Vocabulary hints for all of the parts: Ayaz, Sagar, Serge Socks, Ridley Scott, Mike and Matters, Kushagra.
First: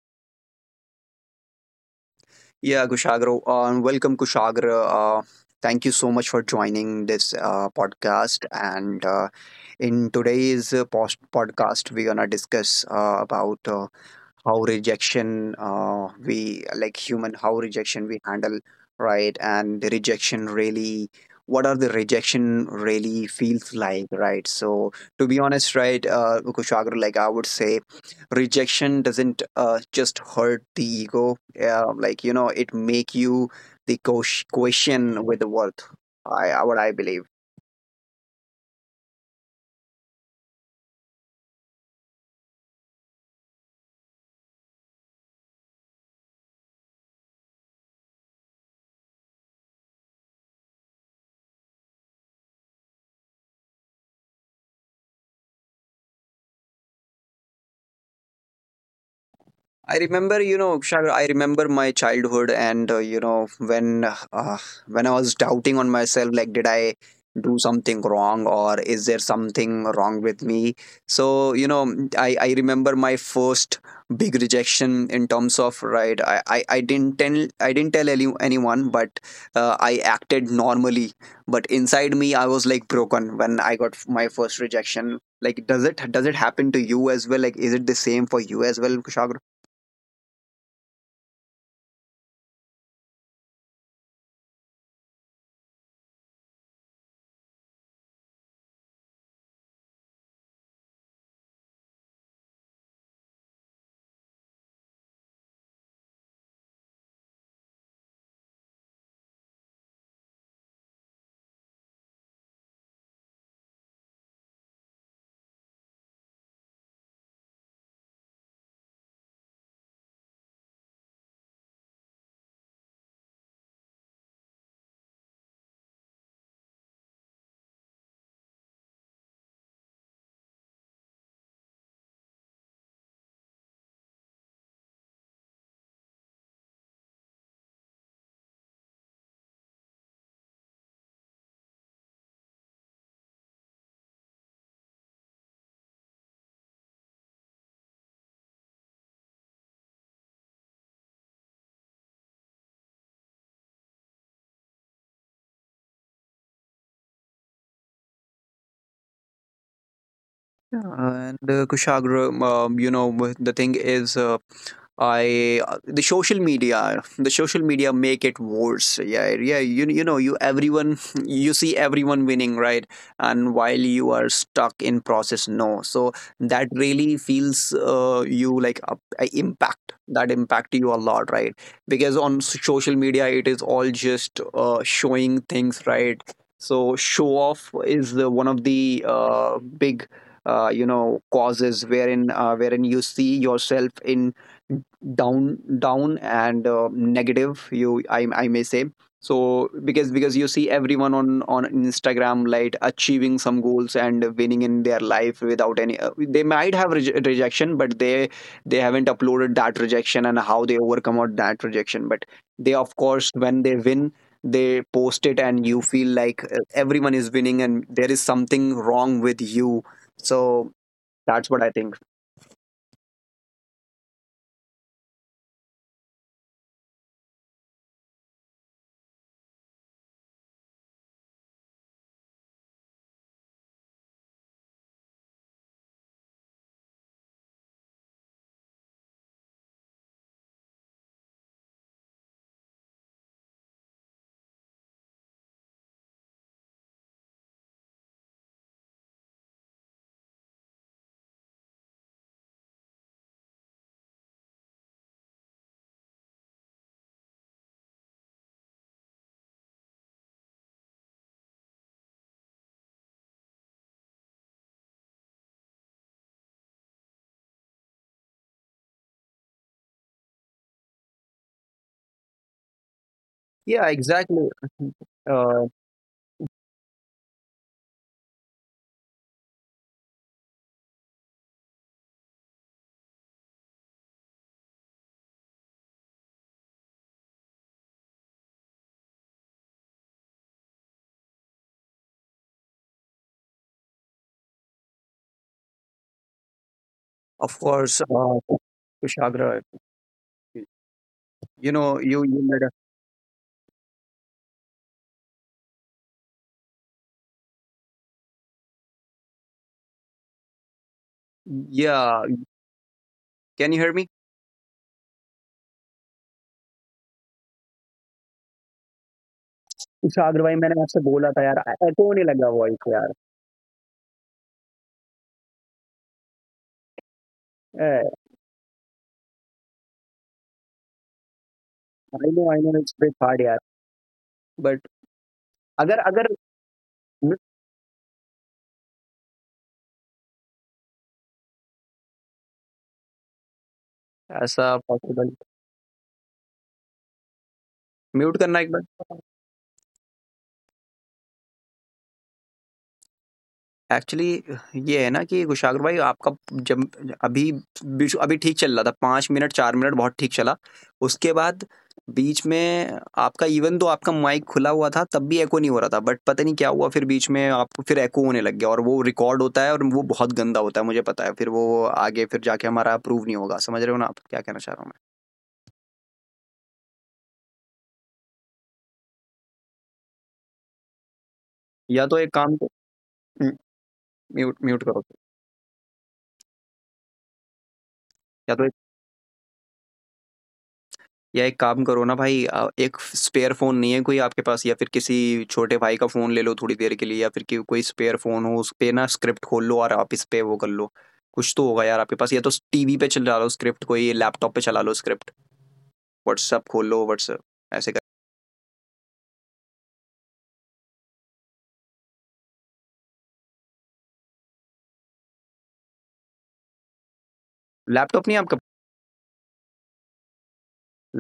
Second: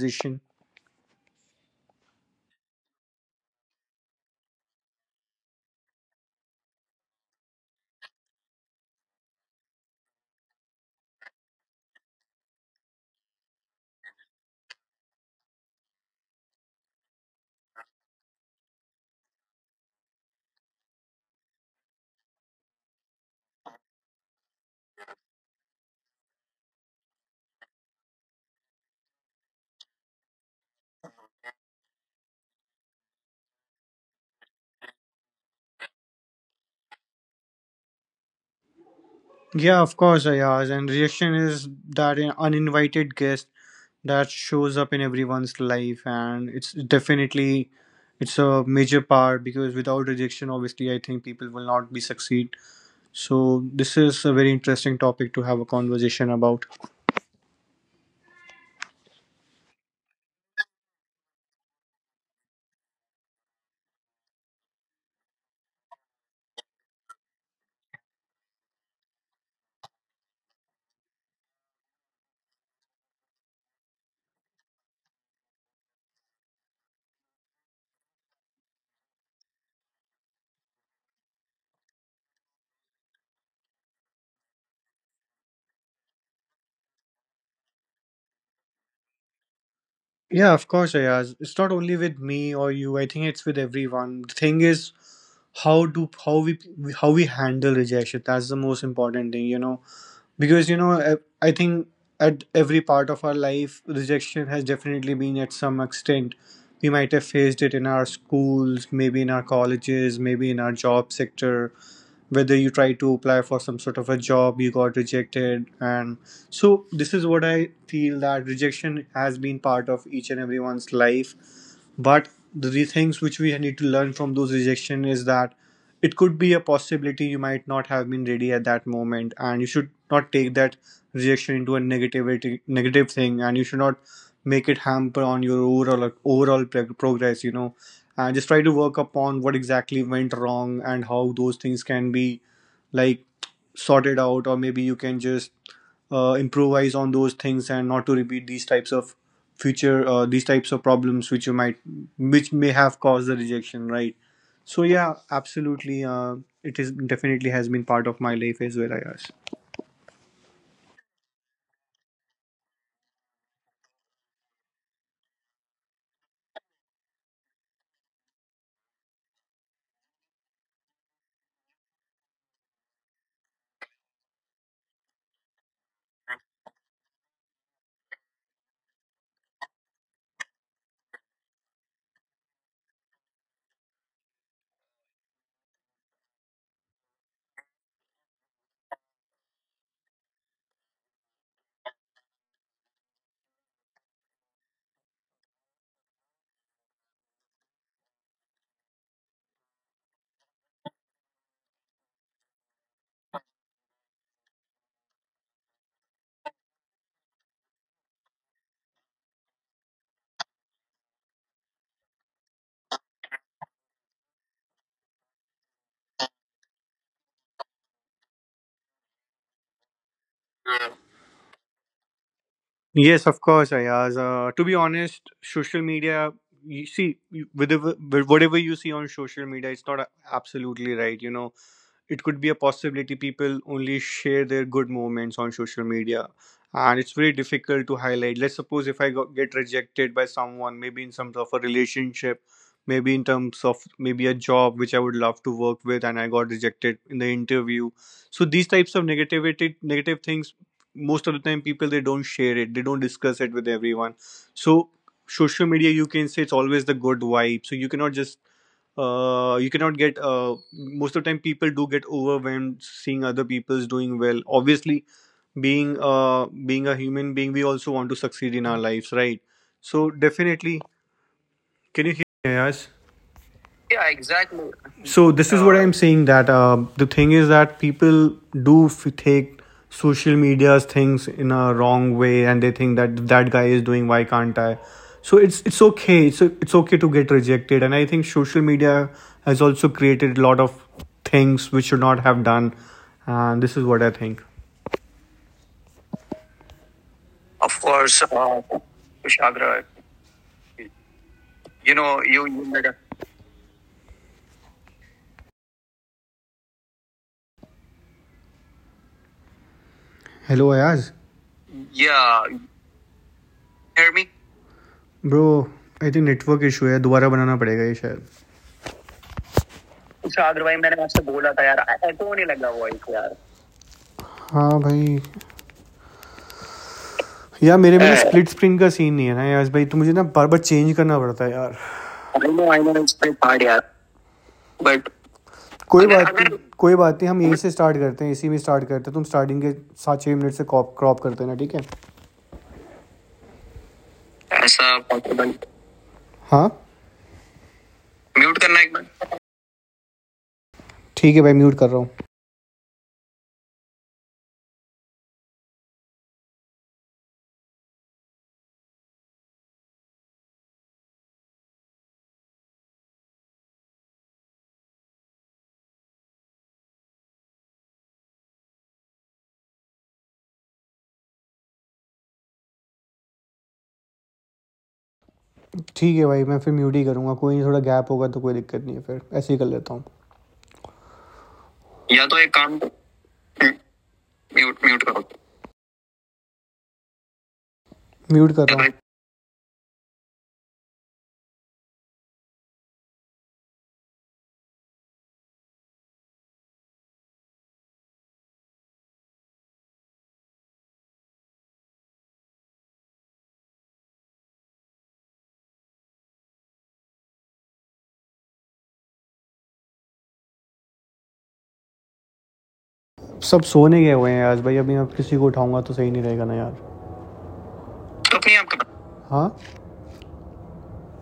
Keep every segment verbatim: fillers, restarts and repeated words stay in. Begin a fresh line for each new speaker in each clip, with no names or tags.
conversation.
Yeah, Kushagra, uh, welcome, Kushagra. Uh, thank you so much for joining this uh, podcast. And uh, in today's uh, post- podcast, we're going to discuss uh, about uh, how rejection uh, we like human how rejection we handle, right? And the rejection really, what are the rejection really feels like, right? So to be honest, right, uh, Kushagra, like I would say rejection doesn't uh, just hurt the ego. Uh, like, you know, it make you the ques- question with the worth. I, I what I believe.
Yeah, of course, Ayaz. And reaction is that an uninvited guest that shows up in everyone's life, and it's definitely it's a major part because without rejection, obviously, I think people will not be succeed. So this is a very interesting topic to have a conversation about.
I remember, you know, Sagar, I remember my childhood, and uh, you know, when uh, when I was doubting on myself, like, did I do something wrong, or is there something wrong with me? So, you know, I I remember my first big rejection in terms of right. I I, I didn't tell, I didn't tell any, anyone, but uh, I acted normally, but inside me, I was like broken when I got my first rejection. Like, does it does it happen to you as well? Like, is it the same for you as well, Kushagra?
Yeah, of course, Ayaz. It's not only with me or you. I think it's with everyone. The thing is, how do how we how we handle rejection. That's the most important thing, you know because you know I, I think at every part of our life rejection has definitely been at some extent. We might have faced it in our schools, maybe in our colleges, maybe in our job sector, whether you try to apply for some sort of a job, you got rejected. And so this is what I feel, that rejection has been part of each and everyone's life. But the re- things which we need to learn from those rejection is that it could be a possibility you might not have been ready at that moment, and you should not take that rejection into a negativity negative thing, and you should not make it hamper on your overall overall prog- progress. You know, and just try to work upon what exactly went wrong and how those things can be, like, sorted out, or maybe you can just uh, improvise on those things and not to repeat these types of future uh, these types of problems which you might, which may have caused the rejection, right? So yeah, absolutely. Uh, it is definitely has been part of my life as well, Ayaz.
Yeah, and uh, Kushagra, um, you know, wh- the thing is, uh, I the social media, the social media make it worse. Yeah, yeah. You you know you everyone, you see everyone winning, right, and while you are stuck in process, no. So that really feels uh, you like a, a impact that impact you a lot, right, because on s- social media it is all just uh, showing things, right? So show off is the, one of the uh, big uh, you know causes wherein uh, wherein you see yourself in down down and uh, negative, you, I, I may say. So because because you see everyone on on Instagram like achieving some goals and winning in their life without any uh, they might have reje- rejection, but they they haven't uploaded that rejection and how they overcome out that rejection, but they, of course, when they win, they post it, and you feel like uh, everyone is winning and there is something wrong with you. So that's what I think.
Yes, of course, Ayaz. Uh, to be honest, social media, you see, you- whatever whatever you see on social media, it's not a- absolutely right. You know, it could be a possibility people only share their good moments on social media, and it's very difficult to highlight. Let's suppose if i got, get rejected by someone, maybe in terms of a relationship, maybe in terms of maybe a job which I would love to work with, and I got rejected in the interview. So these types of negativity negative things, most of the time people they don't share it, they don't discuss it with everyone. So social media, you can say, it's always the good vibe. So you cannot just, uh, you cannot get, uh, most of the time people do get overwhelmed seeing other people's doing well. Obviously, being uh being a human being we also want to succeed in our lives, right? So definitely. Can you hear me, Ayaz?
Yeah,
Yeah,
exactly.
exactly. So this is
uh,
uh, what I'm saying, that uh, the thing is that people do f- take social media's things in a wrong way, and they think that that guy is doing, why can't I? So it's it's okay. It's it's okay to get rejected, and I think social media has also created a lot of things which should not have done, and this is what I think.
Of
Of
course,
course,
uh,
uh,
Kushagra,
Kushagra,
you know,
you
you,
know,
you
you,
made
you
a,
made a. Hello, Ayaz.
yeah,
Yeah,
can you hear me?
hear me? Bro, I think network issue है, दोबारा बनाना पड़ेगा ये शायद.
कुशाग्र
अच्छा,
भाई मैंने
otherwise
आपसे
मैंने आपसे
बोला था
बोला
यार
था यार.
एको नहीं
एको होने
लगा
लगा
वॉइस
वॉइस
यार
यार. हाँ भाई. यार मेरे में स्प्लिट स्क्रीन का सीन नहीं है ना यार भाई, तो मुझे ना बार बार चेंज करना पड़ता है यार.
I know
I
I
know
no
I
it's
no it's
bit
pretty
hard यार
हार्ड यार.
बट
बट
अगर
कोई
अगर
बात नहीं. कोई बात नहीं, हम यहीं से स्टार्ट करते हैं, इसी में स्टार्ट करते हैं. तुम स्टार्टिंग के सात छः मिनट से क्रॉप करते हैं ना, ठीक है?
ऐसा
ऐसा
पॉसिबल
पॉसिबल? हाँ,
म्यूट
म्यूट
करना एक
करना एक
बार
बार. ठीक है भाई, म्यूट कर रहा हूँ.
एक्चुअली ये है ना कि कुशाग्र भाई आपका जब अभी बीच अभी ठीक चल रहा था पाँच मिनट चार मिनट बहुत ठीक चला। उसके बाद बीच में आपका इवन दो आपका माइक खुला हुआ था तब भी एको नहीं हो रहा था बट पता नहीं क्या हुआ फिर बीच में आपको फिर एको होने लग गया और वो रिकॉर्ड होता है और वो बहुत गंदा होता है मुझे पता है। फिर वो आगे फिर जाके हमारा अप्रूव नहीं होगा। समझ रहे हो ना आप क्या कहना चाह रहा हूँ मैं?
ठीक है भाई, मैं फिर म्यूट ही करूँगा, कोई नहीं, थोड़ा गैप होगा तो कोई दिक्कत नहीं है, फिर ऐसे ही कर लेता हूँ.
या तो
या
एक
तो एक
काम को
काम,
म्यूट
म्यूट
म्यूट
म्यूट
करो।
करो. म्यूट
या तो
कर
एक
रहा हूँ.
या एक काम करो ना भाई अ, एक स्पेयर फ़ोन नहीं है कोई आपके पास या फिर किसी छोटे भाई का फ़ोन ले लो थोड़ी देर के लिए या फिर कि कोई स्पेयर फ़ोन हो उस पे ना स्क्रिप्ट खोल लो और आप इस पे वो कर लो। कुछ तो होगा यार आपके पास या तो टीवी पे चला लो स्क्रिप्ट कोई लैपटॉप पे चला लो स्क्रिप्ट। व्हाट्सएप खोल लो व्हाट्सएप ऐसे कर
सब सोने गए हुए हैं यार भाई, अभी मैं किसी को उठाऊंगा तो सही नहीं रहेगा ना यार.
लैपटॉप
तो
नहीं है
अपनी
आपका
आपका, हाँ,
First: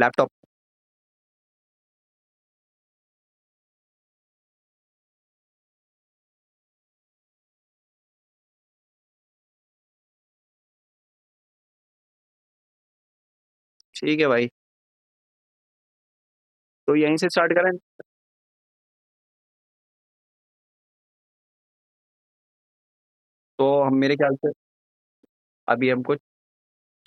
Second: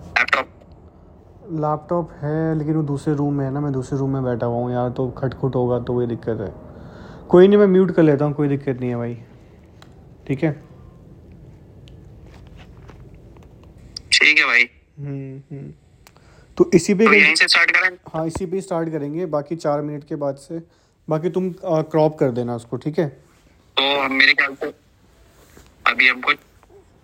लैपटॉप?
लैपटॉप? लैपटॉप है लेकिन वो दूसरे रूम में है ना, मैं दूसरे रूम में बैठा हुआ हूँ यार, तो खटखुट होगा तो वही दिक्कत है. कोई नहीं, मैं म्यूट कर लेता हूँ, कोई दिक्कत नहीं है भाई. ठीक है.
ठीक है
ठीक है
भाई,
भाई. हम्म, हम्म. तो
तो
इसी पे, तो
यहीं से
यहीं से
स्टार्ट करें
स्टार्ट करें, हाँ, इसी पे स्टार्ट करेंगे, बाकी चार मिनट के बाद से. बाकी तुम क्रॉप कर देना उसको, ठीक है.
तो हम
तो
मेरे ख़्याल
मेरे
से
ख्याल से
अभी
अभी
हमको
हमको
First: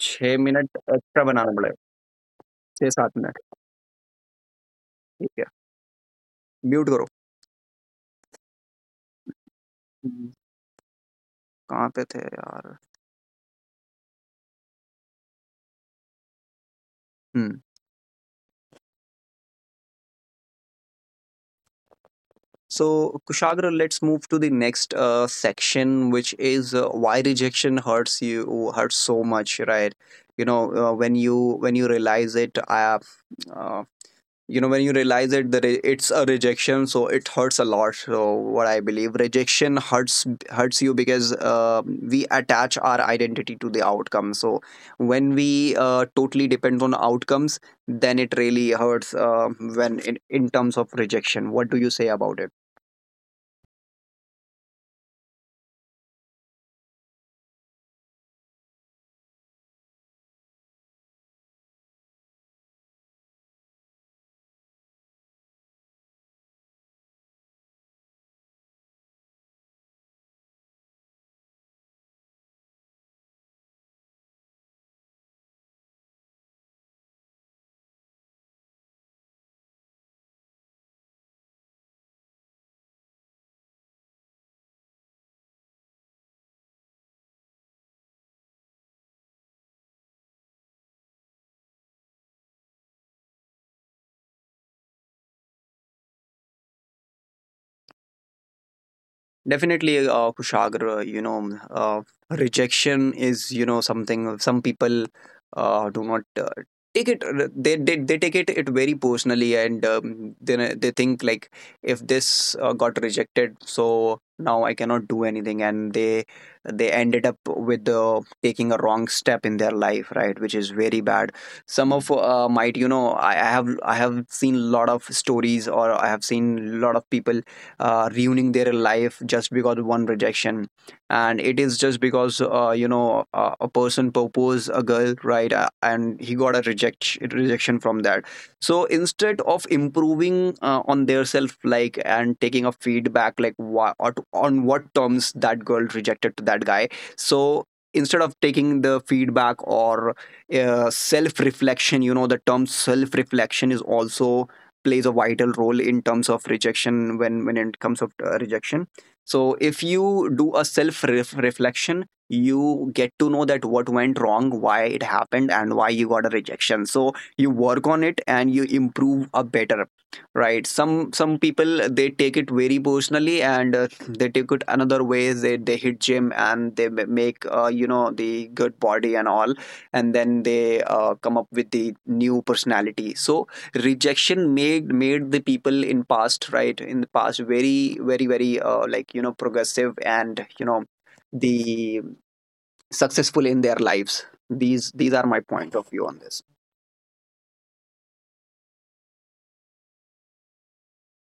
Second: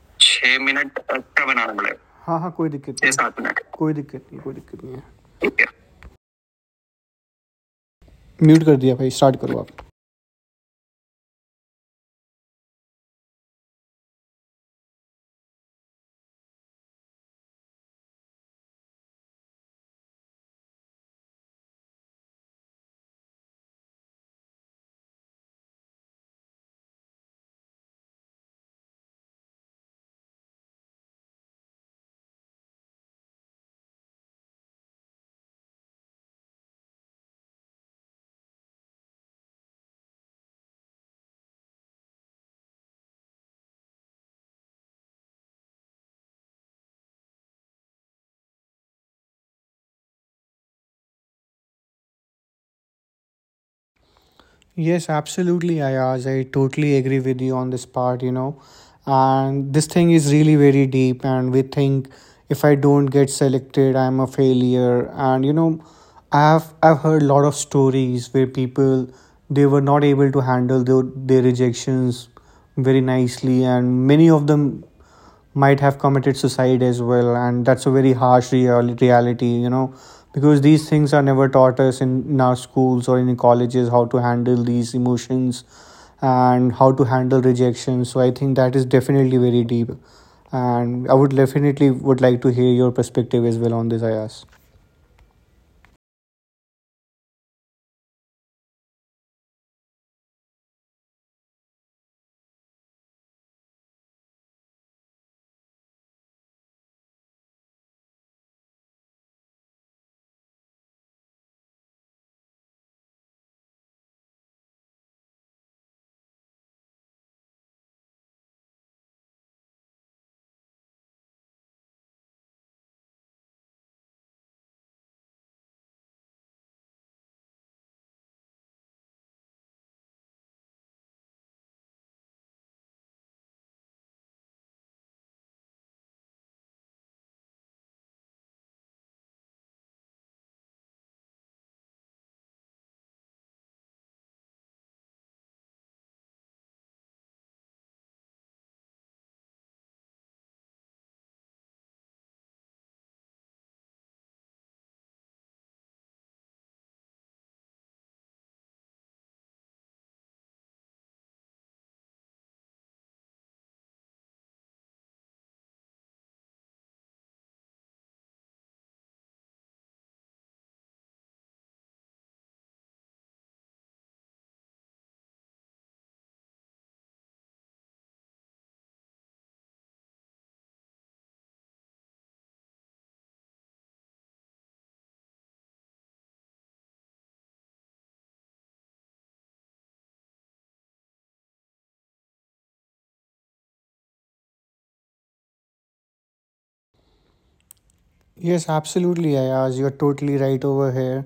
छह
छह
मिनट
मिनट
एक्स्ट्रा
अच्छा
बनाना
बनाना
पड़ेगा,
पड़ेगा. हाँ हाँ, कोई दिक्कत, छह नहीं
छह सात मिनट
सात मिनट, कोई दिक्कत नहीं, कोई दिक्कत नहीं है.
ठीक है।
ठीक है,
म्यूट करो।
म्यूट कर दिया भाई, स्टार्ट करो आप.
हुँ, कहाँ पे थे यार? हुँ। So, Kushagra, let's move to the next uh, section, which is uh, why rejection hurts you, hurts so much, right? You know, uh, when you when you realize it, I have, uh, you know, when you realize it that it- it's a rejection, so it hurts a lot. So, what I believe, rejection hurts hurts you because uh, we attach our identity to the outcome. So, when we uh, totally depend on outcomes, then it really hurts. Uh, when in, in terms of rejection, what do you say about it?
Yes, absolutely, Ayaz. I totally agree with you on this part, you know. And this thing is really very deep, and we think if I don't get selected, I'm a failure. And you know, I've I've heard a lot of stories where people they were not able to handle their, their rejections very nicely, and many of them might have committed suicide as well. And that's a very harsh real- reality you know Because these things are never taught us in, in our schools or in colleges, how to handle these emotions and how to handle rejection. So I think that is definitely very deep, and I would definitely would like to hear your perspective as well on this, Ayas.
Definitely, uh, Kushagra, you know, uh, rejection is, you know, something. Some people uh, do not uh, take it. uh, They, they they take it it very personally, and um, they they think like if this uh, got rejected, so now I cannot do anything, and they they ended up with uh, taking a wrong step in their life, right? Which is very bad. Some of uh, might, you know, I, I have I have seen a lot of stories, or I have seen a lot of people uh, ruining their life just because of one rejection, and it is just because uh, you know uh, a person proposed a girl, right, uh, and he got a reject rejection from that. So instead of improving uh, on their self, like, and taking a feedback, like what, on what terms that girl rejected to that guy. So instead of taking the feedback or uh, self reflection, you know, the term self reflection is also plays a vital role in terms of rejection, when when it comes of uh, rejection. So if you do a self reflection, you get to know that what went wrong, why it happened, and why you got a rejection. So you work on it and you improve a better, right? Some some people they take it very personally, and uh, they take it another way. They they hit gym, and they make uh, you know, the good body and all, and then they uh, come up with the new personality. So rejection made made the people in past, right, in the past very very very uh, like, you know, progressive and, you know, the successful in their lives. These these are my point of view on this.
Yes, absolutely, Ayaz. You're totally right over here.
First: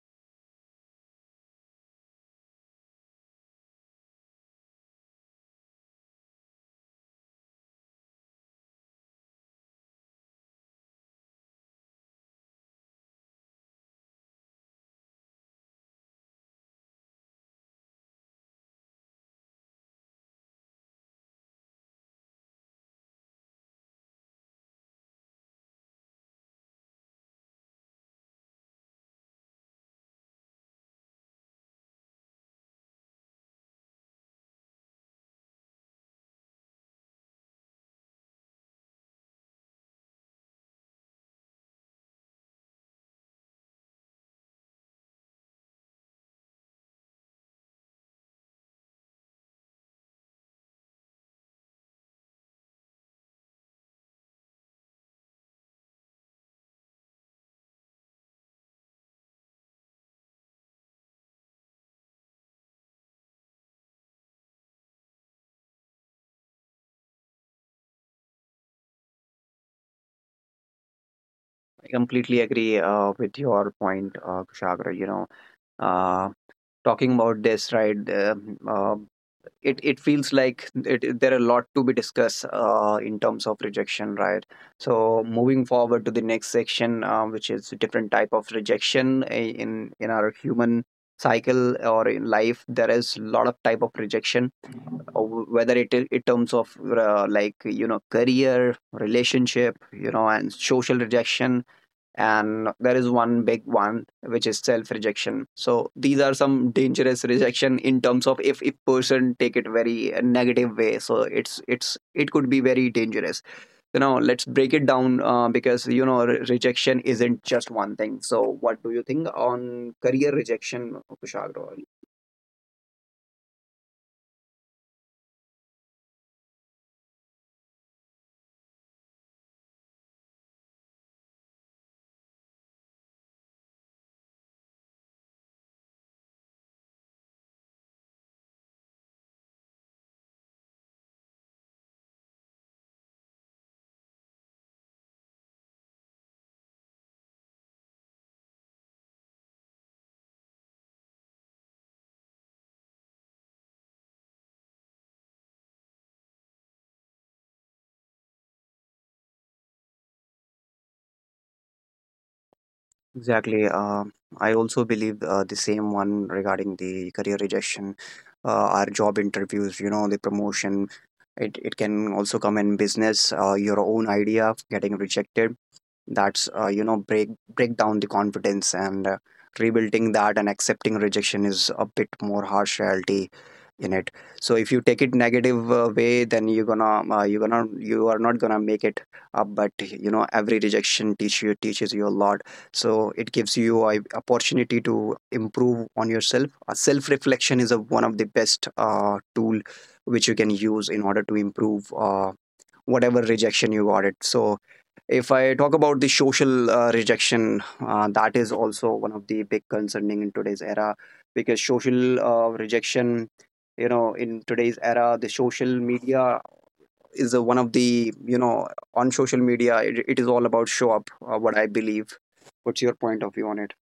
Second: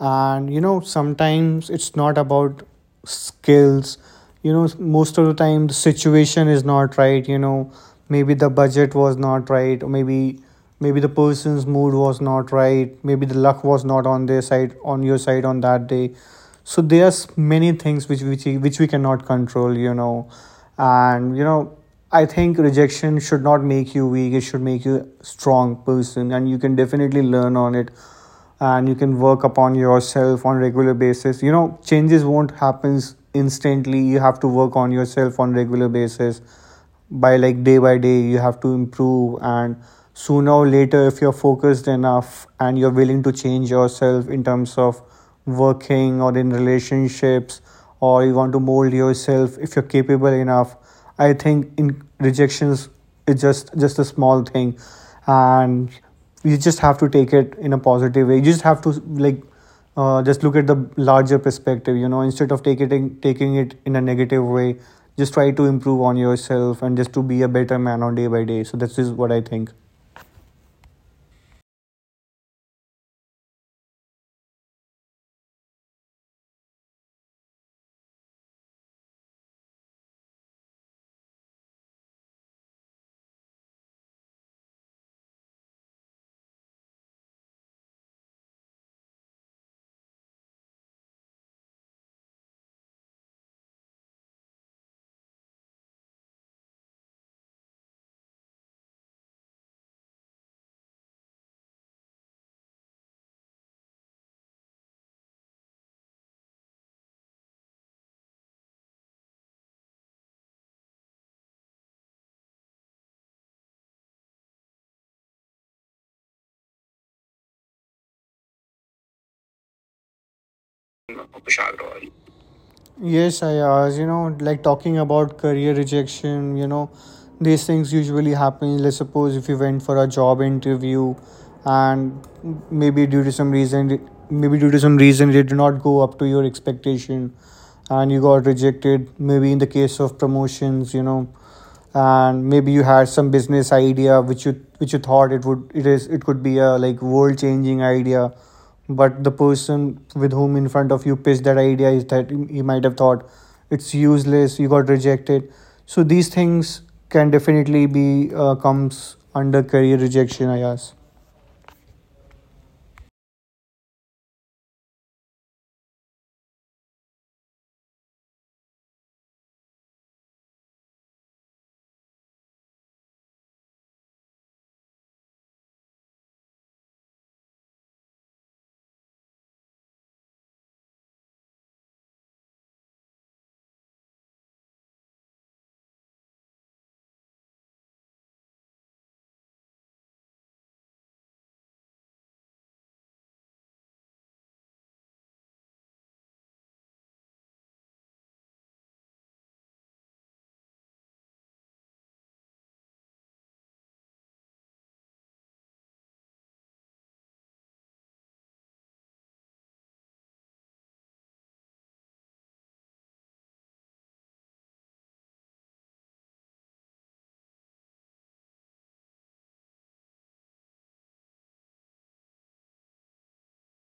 And you know, sometimes it's not about skills. You know, most of the time the situation is not right. You know, maybe the budget was not right, or maybe maybe the person's mood was not right. Maybe the luck was not on their side, on your side on that day. So there's many things which which which we cannot control. You know, and you know I think rejection should not make you weak. It should make you a strong person, and you can definitely learn on it, and you can work upon yourself on a regular basis. You know, changes won't happen instantly. You have to work on yourself on a regular basis. By, like, day by day, you have to improve, and sooner or later, if you're focused enough and you're willing to change yourself in terms of working or in relationships, or you want to mold yourself, if you're capable enough, I think in rejections is just just a small thing, and you just have to take it in a positive way. You just have to, like, uh, just look at the larger perspective. You know, instead of taking taking it in a negative way, just try to improve on yourself and just to be a better man on day by day. So that's just what I think.
I completely agree uh, with your point, uh, Kushagra, you know. uh, Talking about this, right, uh, uh, it it feels like it, there are a lot to be discussed uh, in terms of rejection, right? So moving forward to the next section, uh, which is a different type of rejection, eh, in in our human cycle or in life, there is a lot of type of rejection, uh, whether it in terms of uh, like, you know, career, relationship, you know, and social rejection, and there is one big one which is self rejection. So these are some dangerous rejection in terms of, if a person take it very negative way, so it's it's, it could be very dangerous. So now let's break it down, uh, because you know re- rejection isn't just one thing. So what do you think on career rejection, Kushagra?
Yes, Ayaz, you know, like talking about career rejection, you know, these things usually happen. Let's suppose if you went for a job interview, and maybe due to some reason, maybe due to some reason it did not go up to your expectation and you got rejected. Maybe in the case of promotions, you know, and maybe you had some business idea which you which you thought it would it is it could be a, like, world changing idea, but the person with whom in front of you pitched that idea, is that he might have thought it's useless, you got rejected. So these things can definitely be, uh, comes under career rejection, I guess.
Exactly. Uh, I also believe uh, the same one regarding the career rejection, uh, our job interviews, you know, the promotion. It, it can also come in business, uh, your own idea getting rejected. That's uh, you know, break break down the confidence and uh, rebuilding that and accepting rejection is a bit more harsh reality in it. So if you take it negative uh, way, then you're gonna uh, you're gonna, you are not gonna make it up. But you know every rejection teach you teaches you a lot. So it gives you a opportunity to improve on yourself. A self reflection is a, one of the best uh, tool which you can use in order to improve uh, whatever rejection you got it. So if I talk about the social uh, rejection, uh, that is also one of the big concerning in today's era. Because social uh, rejection, you know, in today's era, the social media is uh, one of the, you know, on social media, it, it is all about show up, uh, what I believe. What's your point of view on it?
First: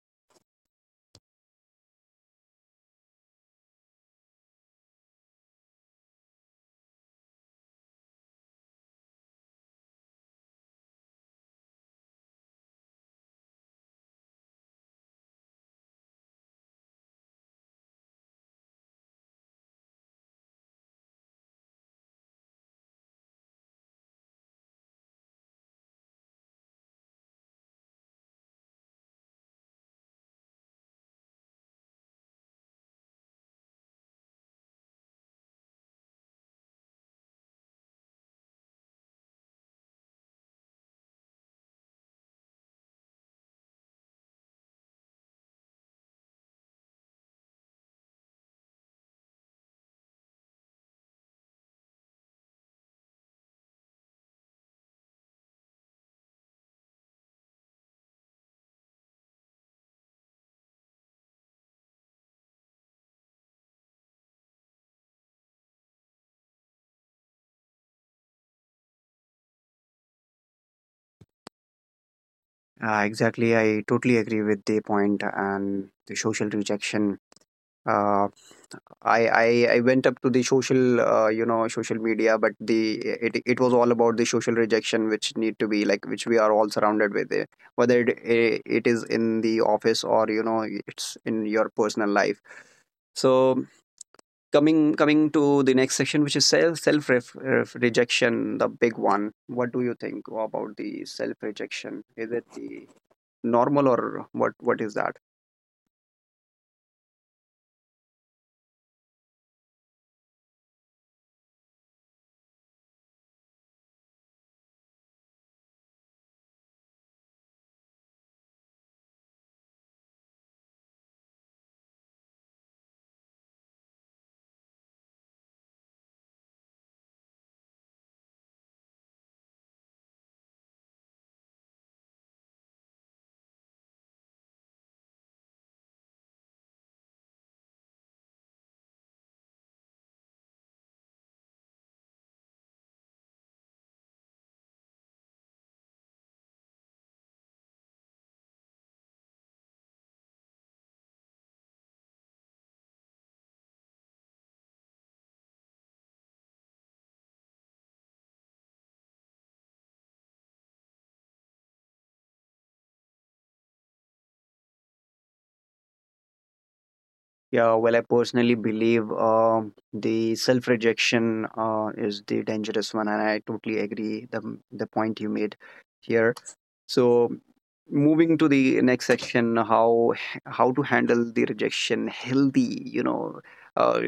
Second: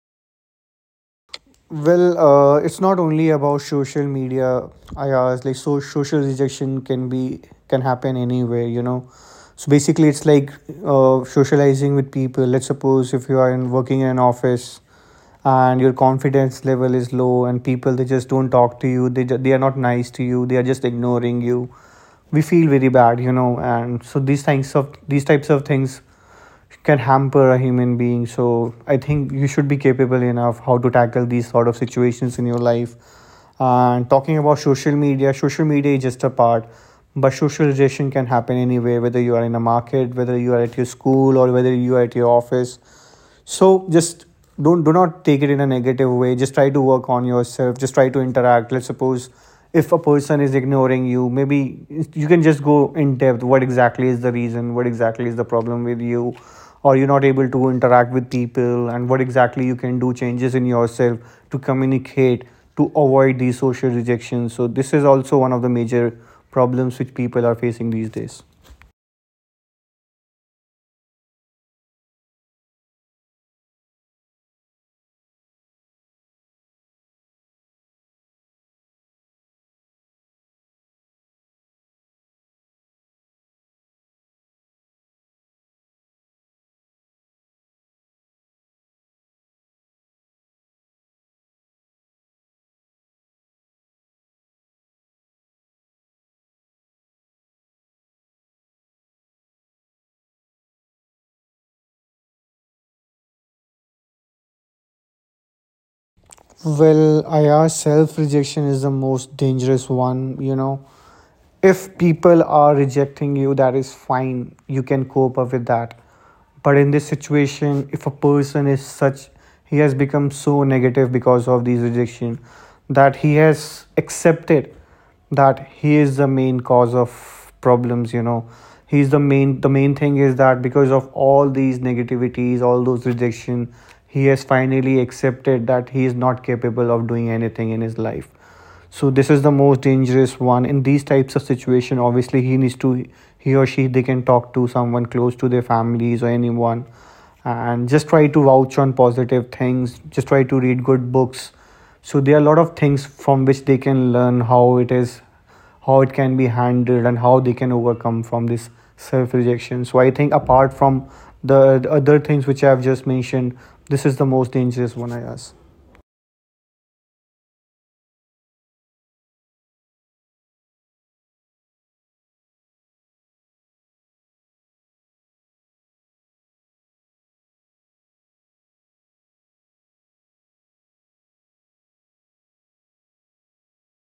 Well, uh, it's not only about social media. I asked, like, so social rejection can be can happen anywhere, you know. So basically, it's like uh, socializing with people. Let's suppose if you are in working in an office and your confidence level is low, and people they just don't talk to you. They ju- they are not nice to you. They are just ignoring you. We feel very bad, you know. And so these things of these types of things can hamper a human being. So I think you should be capable enough how to tackle these sort of situations in your life. And talking about social media, social media is just a part, but socialization can happen anywhere, whether you are in a market, whether you are at your school, or whether you are at your office. So just don't do not take it in a negative way. Just try to work on yourself, just try to interact. Let's suppose if a person is ignoring you, maybe you can just go in depth, what exactly is the reason, what exactly is the problem with you, or you're not able to interact with people, and what exactly you can do changes in yourself to communicate, to avoid these social rejections. So this is also one of the major problems which people are facing these days.
Uh, exactly. I totally agree with the point and the social rejection. Uh, I, I I went up to the social uh, you know, social media, but the it it was all about the social rejection, which need to be like which we are all surrounded with, eh, whether it eh, it is in the office or you know it's in your personal life. So coming coming to the next section, which is self self ref, ref- rejection, the big one. What do you think about the self rejection? Is it the normal or what what is that?
Well, IR self rejection is the most dangerous one, you know. If people are rejecting you, that is fine. You can cope up with that. But in this situation, if a person is such, he has become so negative because of these rejection that he has accepted that he is the main cause of problems, you know, he's the main, the main thing is that because of all these negativities, all those rejection, he has finally accepted that he is not capable of doing anything in his life. So this is the most dangerous one. In these types of situation, obviously he needs to, he or she, they can talk to someone close to their families or anyone, and just try to vouch on positive things, just try to read good books. So there are a lot of things from which they can learn how it is, how it can be handled, and how they can overcome from this self rejection. So I think, apart from the, the other things which I've just mentioned, this is the most dangerous one I ask.
Yeah, well, I personally believe um, the self-rejection uh, is the dangerous one, and I totally agree the the point you made here. So, moving to the next section, how how to handle the rejection healthy? You know, uh,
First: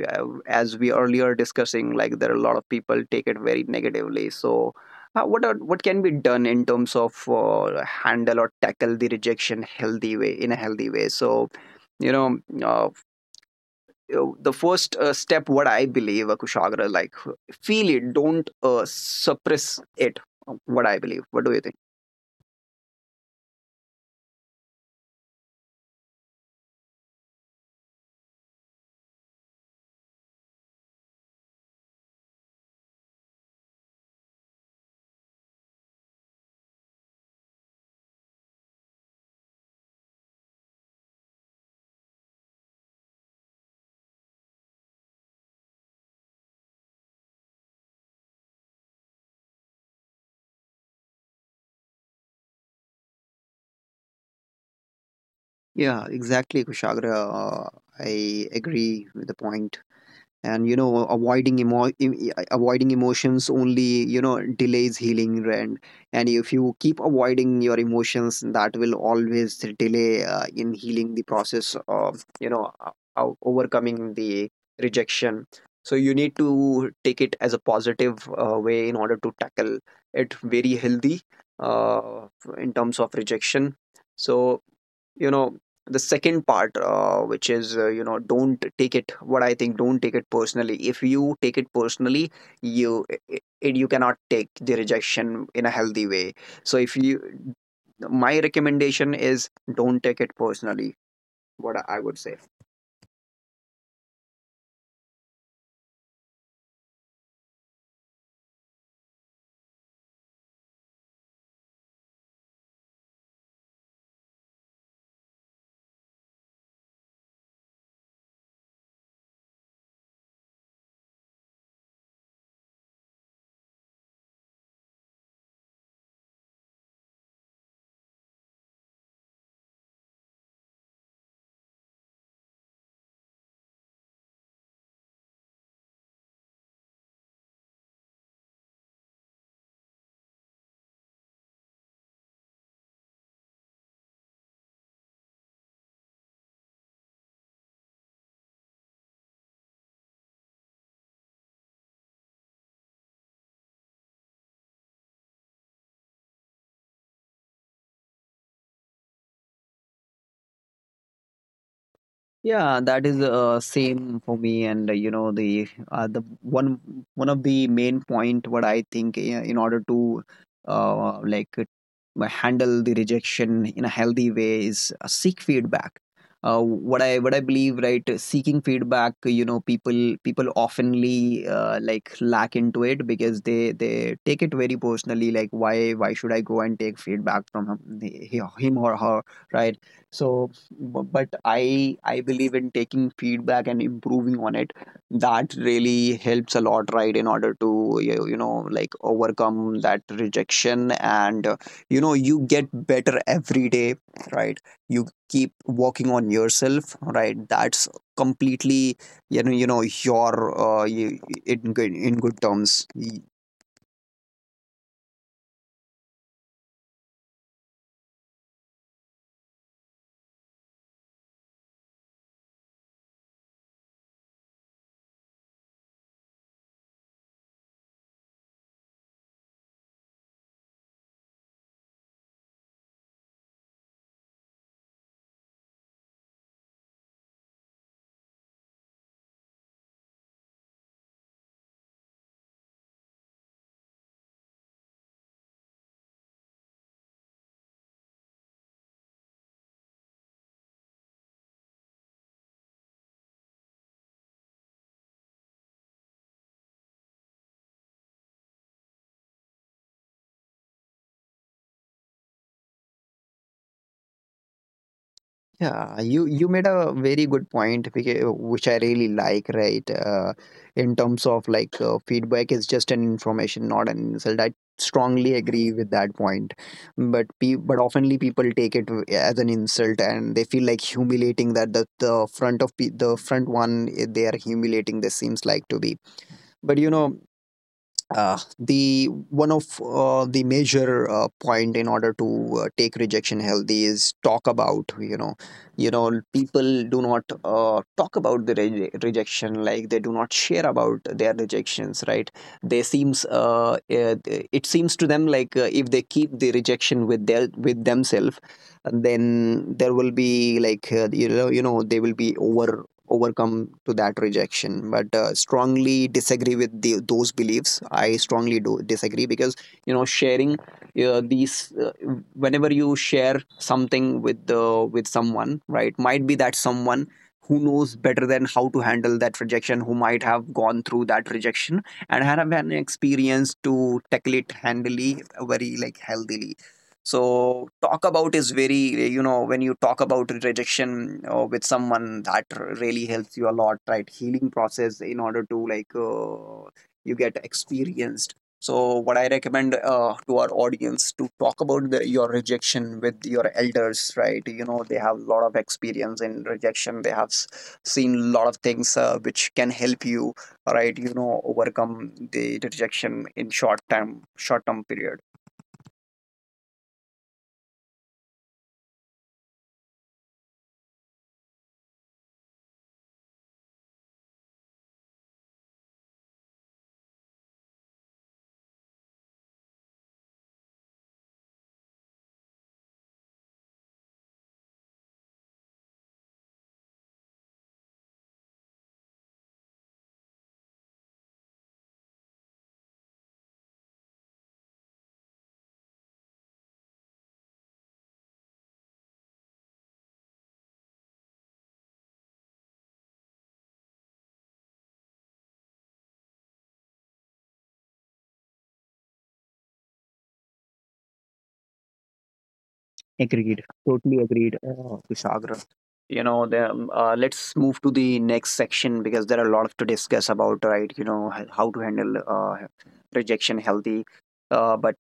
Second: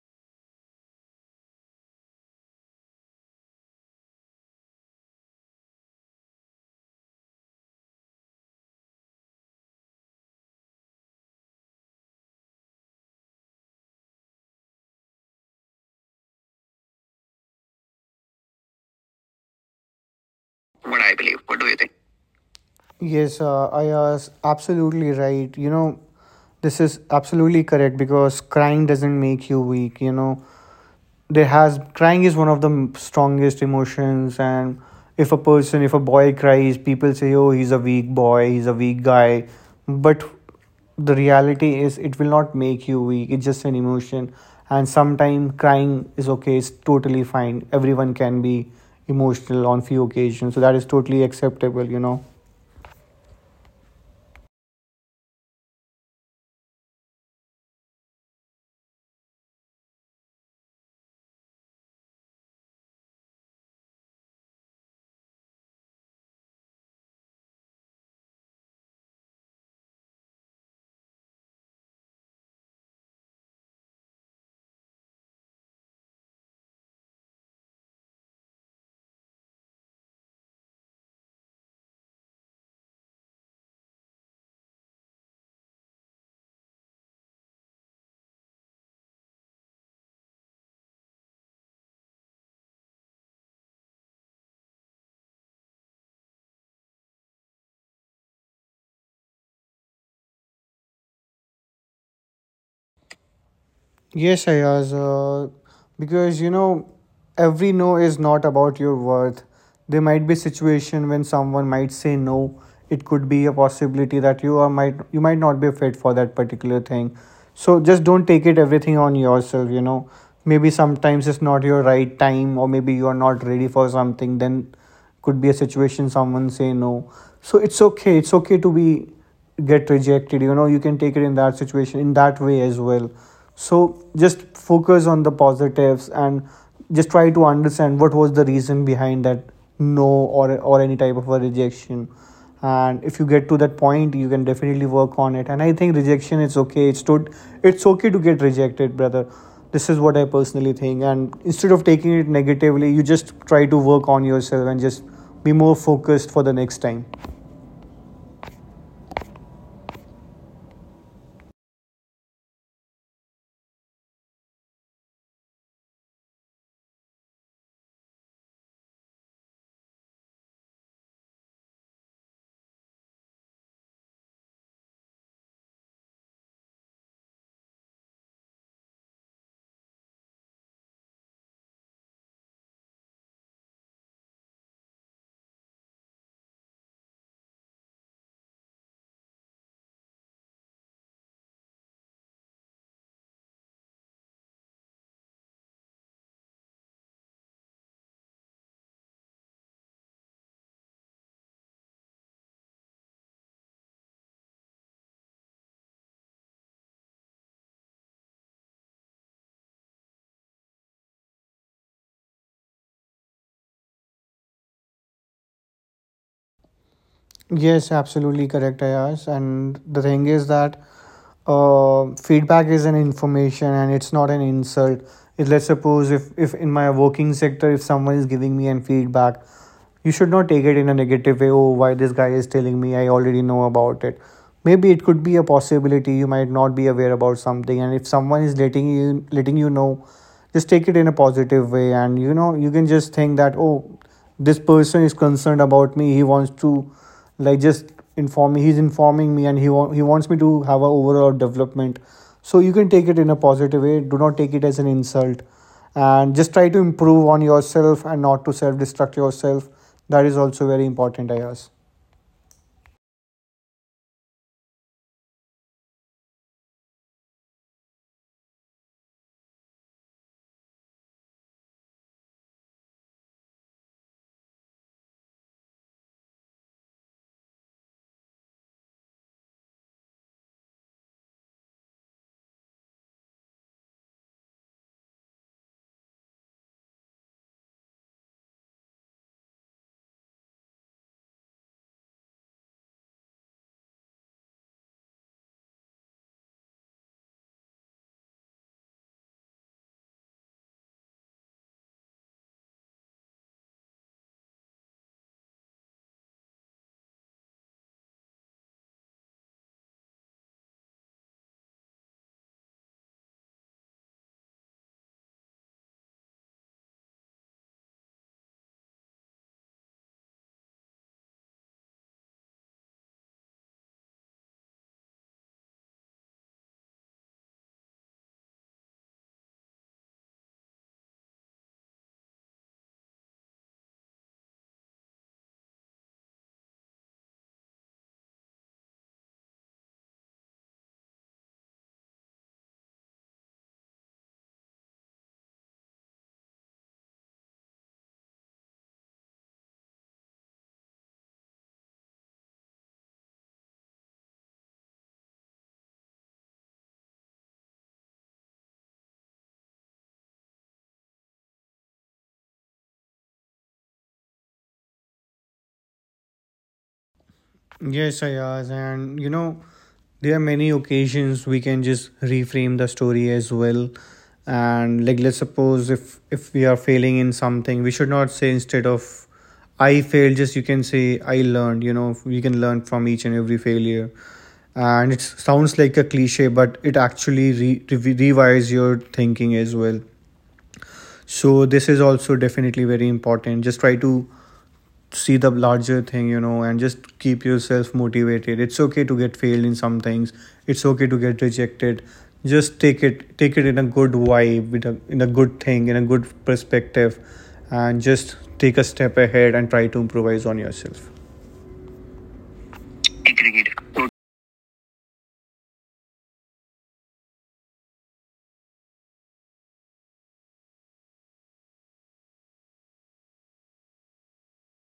as we earlier discussing, like there are a lot of people take it very negatively. So, uh, what are what can be done in terms of uh, handle or tackle the rejection healthy way in a healthy way? So, you know. Uh, uh, the first uh, step what I believe, uh, Kushagra, like feel it, don't uh, suppress it. Uh, what I
What I
believe,
believe.
what do you
What do
think?
you think? Yes, uh, I was absolutely right. You know, this is absolutely correct because crying doesn't make you weak. You know, there has, crying is one of the strongest emotions. And if a person, if a boy cries, people say, oh, he's a weak boy, he's a weak guy. But the reality is it will not make you weak. It's just an emotion. And sometimes crying is okay, it's totally fine. Everyone can be emotional on few occasions, so that is totally acceptable, you know.
Yeah, exactly, Kushagra. Uh, I agree with the point, and you know, avoiding emo- em- e- avoiding emotions only, you know, delays healing, and and if you keep avoiding your emotions, that will always delay uh, in healing the process of, you know, o- o- overcoming the rejection. So you need to take it as a positive uh, way in order to tackle it very healthy, uh, in terms of rejection. So, you know, the second part, uh, which is, uh, you know, don't take it, what i think don't take it personally. If you take it personally, you it, you cannot take the rejection in a healthy way. So if you, my recommendation is, don't take it personally, what I would say.
Yes, Ayaz, uh, because you know, every no is not about your worth. There might be situation when someone might say no. It could be a possibility that you are might, you might not be fit for that particular thing. So just don't take it everything on yourself, you know. Maybe sometimes it's not your right time, or maybe you are not ready for something, then could be a situation someone say no. So it's okay. It's okay to be, get rejected, you know. You can take it in that situation in that way as well. So just focus on the positives and just try to understand what was the reason behind that no, or or any type of a rejection. And if you get to that point, you can definitely work on it. And I think rejection is okay. It's to, it's okay to get rejected, brother. This is what I personally think, and instead of taking it negatively, you just try to work on yourself and just be more focused for the next time.
Yeah, that is uh, same for me, and uh, you know, the uh, the one one of the main point what I think, uh, in order to uh, like uh, handle the rejection in a healthy way, is uh, seek feedback. Uh, what I what I believe, right, uh, seeking feedback, you know, people people oftenly uh, like lack into it because they they take it very personally. Like why why should I go and take feedback from him, him or her, right? So but i i believe in taking feedback and improving on it. That really helps a lot, right, in order to, you, you know, like overcome that rejection, and uh, you know, you get better every day, right. You keep working on yourself, right. That's completely, you know, you know your uh, you, in good, in good terms.
Yes, absolutely correct, Ayaz. And the thing is that uh, feedback is an information and it's not an insult. If, let's suppose if, if in my working sector, if someone is giving me an feedback, you should not take it in a negative way. Oh, why this guy is telling me? I already know about it. Maybe it could be a possibility. You might not be aware about something, and if someone is letting you, letting you know, just take it in a positive way. And you know, you can just think that oh, this person is concerned about me. He wants to, like, just inform me, he's informing me, and he wa- he wants me to have a overall development. So you can take it in a positive way, do not take it as an insult, and just try to improve on yourself and not to self destruct yourself. That is also very important, I guess.
Yeah, you you made a very good point, beca- which I really like, right? Uh, in terms of like, uh, feedback is just an information, not an insult. I strongly agree with that point, but pe- but oftenly people take it w- as an insult, and they feel like humiliating, that the the front of pe- the front one, eh, they are humiliating, this seems like to be. But you know, uh, the one of uh, the major uh, point in order to uh, take rejection healthy is talk about, you know, you know, people do not uh, talk about the re- rejection. Like they do not share about their rejections, right. They seems uh, it, it seems to them like, uh, if they keep the rejection with their, with themselves, then there will be like, uh, you know, you know they will be over overcome to that rejection. But uh, strongly disagree with the, those beliefs. I strongly do disagree because, you know, sharing uh, these uh, whenever you share something with the, with someone, right, might be that someone who knows better than how to handle that rejection, who might have gone through that rejection and have an experience to tackle it handily, very like healthily. So talk about is very, you know, when you talk about rejection uh, with someone, that really helps you a lot, right, healing process in order to like uh, you get experienced. So what I recommend, uh, to our audience, to talk about the, your rejection with your elders, right. You know, they have a lot of experience in rejection. They have s- seen a lot of things uh, which can help you, right, you know, overcome the rejection in short time, short term period.
Yes, Ayaz, and you know, there are many occasions we can just reframe the story as well. And like, let's suppose if if we are failing in something, we should not say, instead of I failed, just you can say I learned. You know, we can learn from each and every failure. And it sounds like a cliche, but it actually re- re- rewires your thinking as well. So this is also definitely very important. Just try to see the larger thing, you know, and just keep yourself motivated. It's okay to get failed in some things, it's okay to get rejected. Just take it, take it in a good vibe, with a, in a good thing, in a good perspective, and just take a step ahead and try to improvise on yourself.
Agreed.
Agreed.
Totally
Tot-
agreed, uh, Kushagra. You know, the, um, uh, let's move to the next section because there are a lot of to discuss about, right? You know, h- how to handle uh, rejection healthy. Uh, but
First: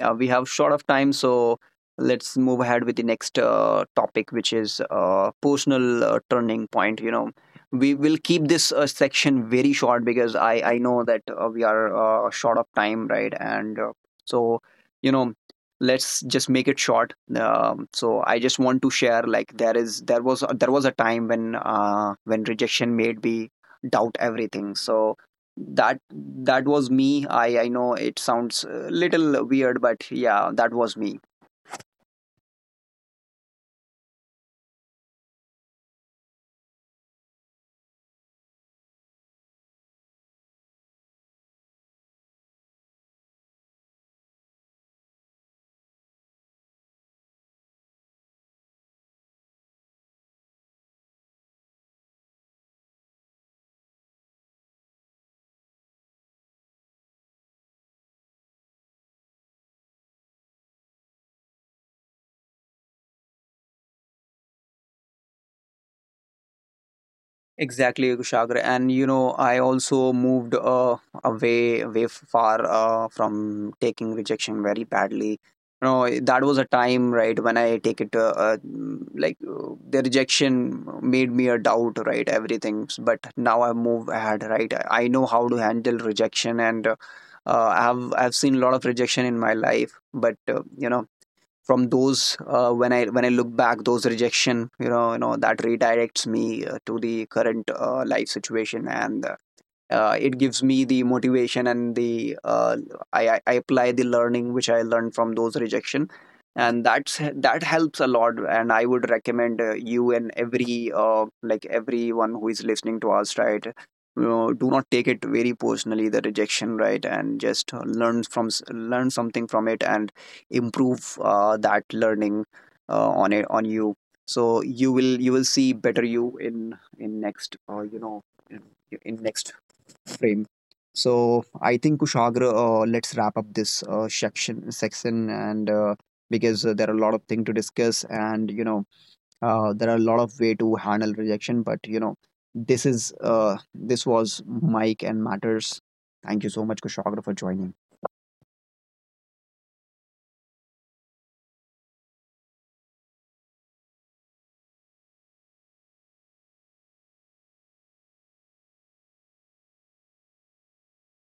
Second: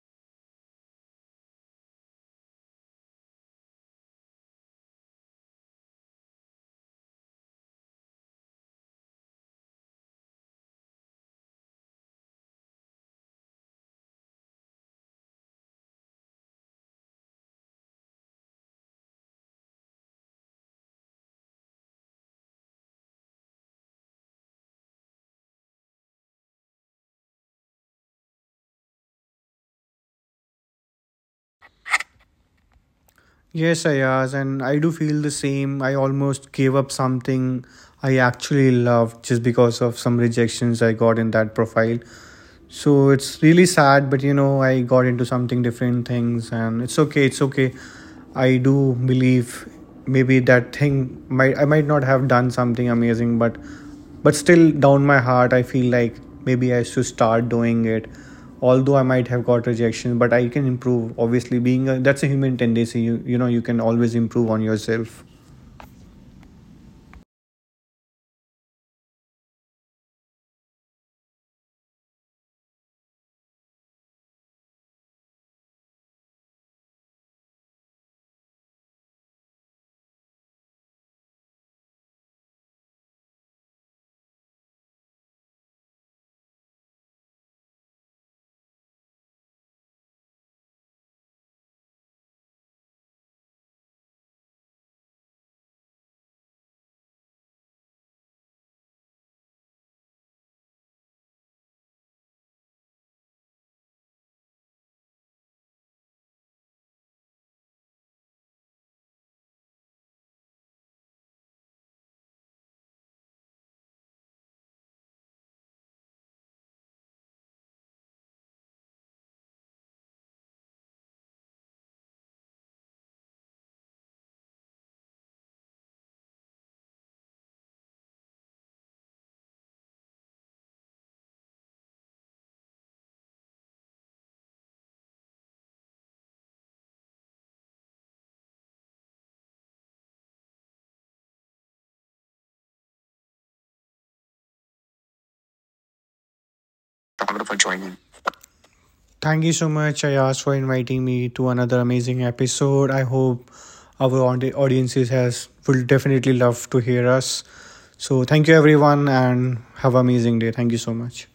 uh, we have short of time, so let's move ahead with the next uh, topic, which is uh, personal uh, turning point. You know, we will keep this uh, section very short because I I know that uh, we are uh, short of time, right? And uh, so, you know, let's just make it short. um, so I just want to share, like, there is there was there was a time when uh, when rejection made me doubt everything. So that that was me. I i know it sounds a little weird, but yeah, that was me.
Yes, Ayaz, and I do feel the same. I almost gave up something I actually loved just because of some rejections I got in that profile. So it's really sad, but you know, I got into something different things, and it's okay, it's okay. I do believe maybe that thing might, I might not have done something amazing, but but still down my heart I feel like maybe I should start doing it. Although I might have got rejection, but I can improve. Obviously being a, that's a human tendency, you you know, you can always improve on yourself.
Exactly, Sagar. And you know, I also moved uh, away, way far uh, from taking rejection very badly. You know, that was a time, right, when I take it, uh, uh, mm, like uh, the rejection made me a doubt, right, everything. But now I move ahead, right. I I know how to handle rejection, and uh, uh, I have I've seen a lot of rejection in my life, but uh, you know, from those uh, when I when I look back those rejection, you know, you know that redirects me uh, to the current uh, life situation, and uh, uh, it gives me the motivation and the, uh, I, I apply the learning which I learned from those rejection, and that's that helps a lot. And I would recommend, uh, you and every uh, like everyone who is listening to us, right, you know, do not take it very personally, the rejection, right, and just uh, learn from s- learn something from it and improve uh, that learning uh, on it, on you. So you will, you will see better you in in next, uh, you know in, in next frame. So I think Kushagra, uh, let's wrap up this uh, section section, and uh, because uh, there are a lot of things to discuss, and you know, uh, there are a lot of way to handle rejection. But you know, this is uh, this was Mike and matters. Thank you so much, Kushagra, for
Thank you for
joining.
joining. Thank you so much, Ayaz, for inviting me to another amazing episode. I hope our audi- audiences has will definitely love to hear us. So thank you everyone and have an amazing day. Thank you so much.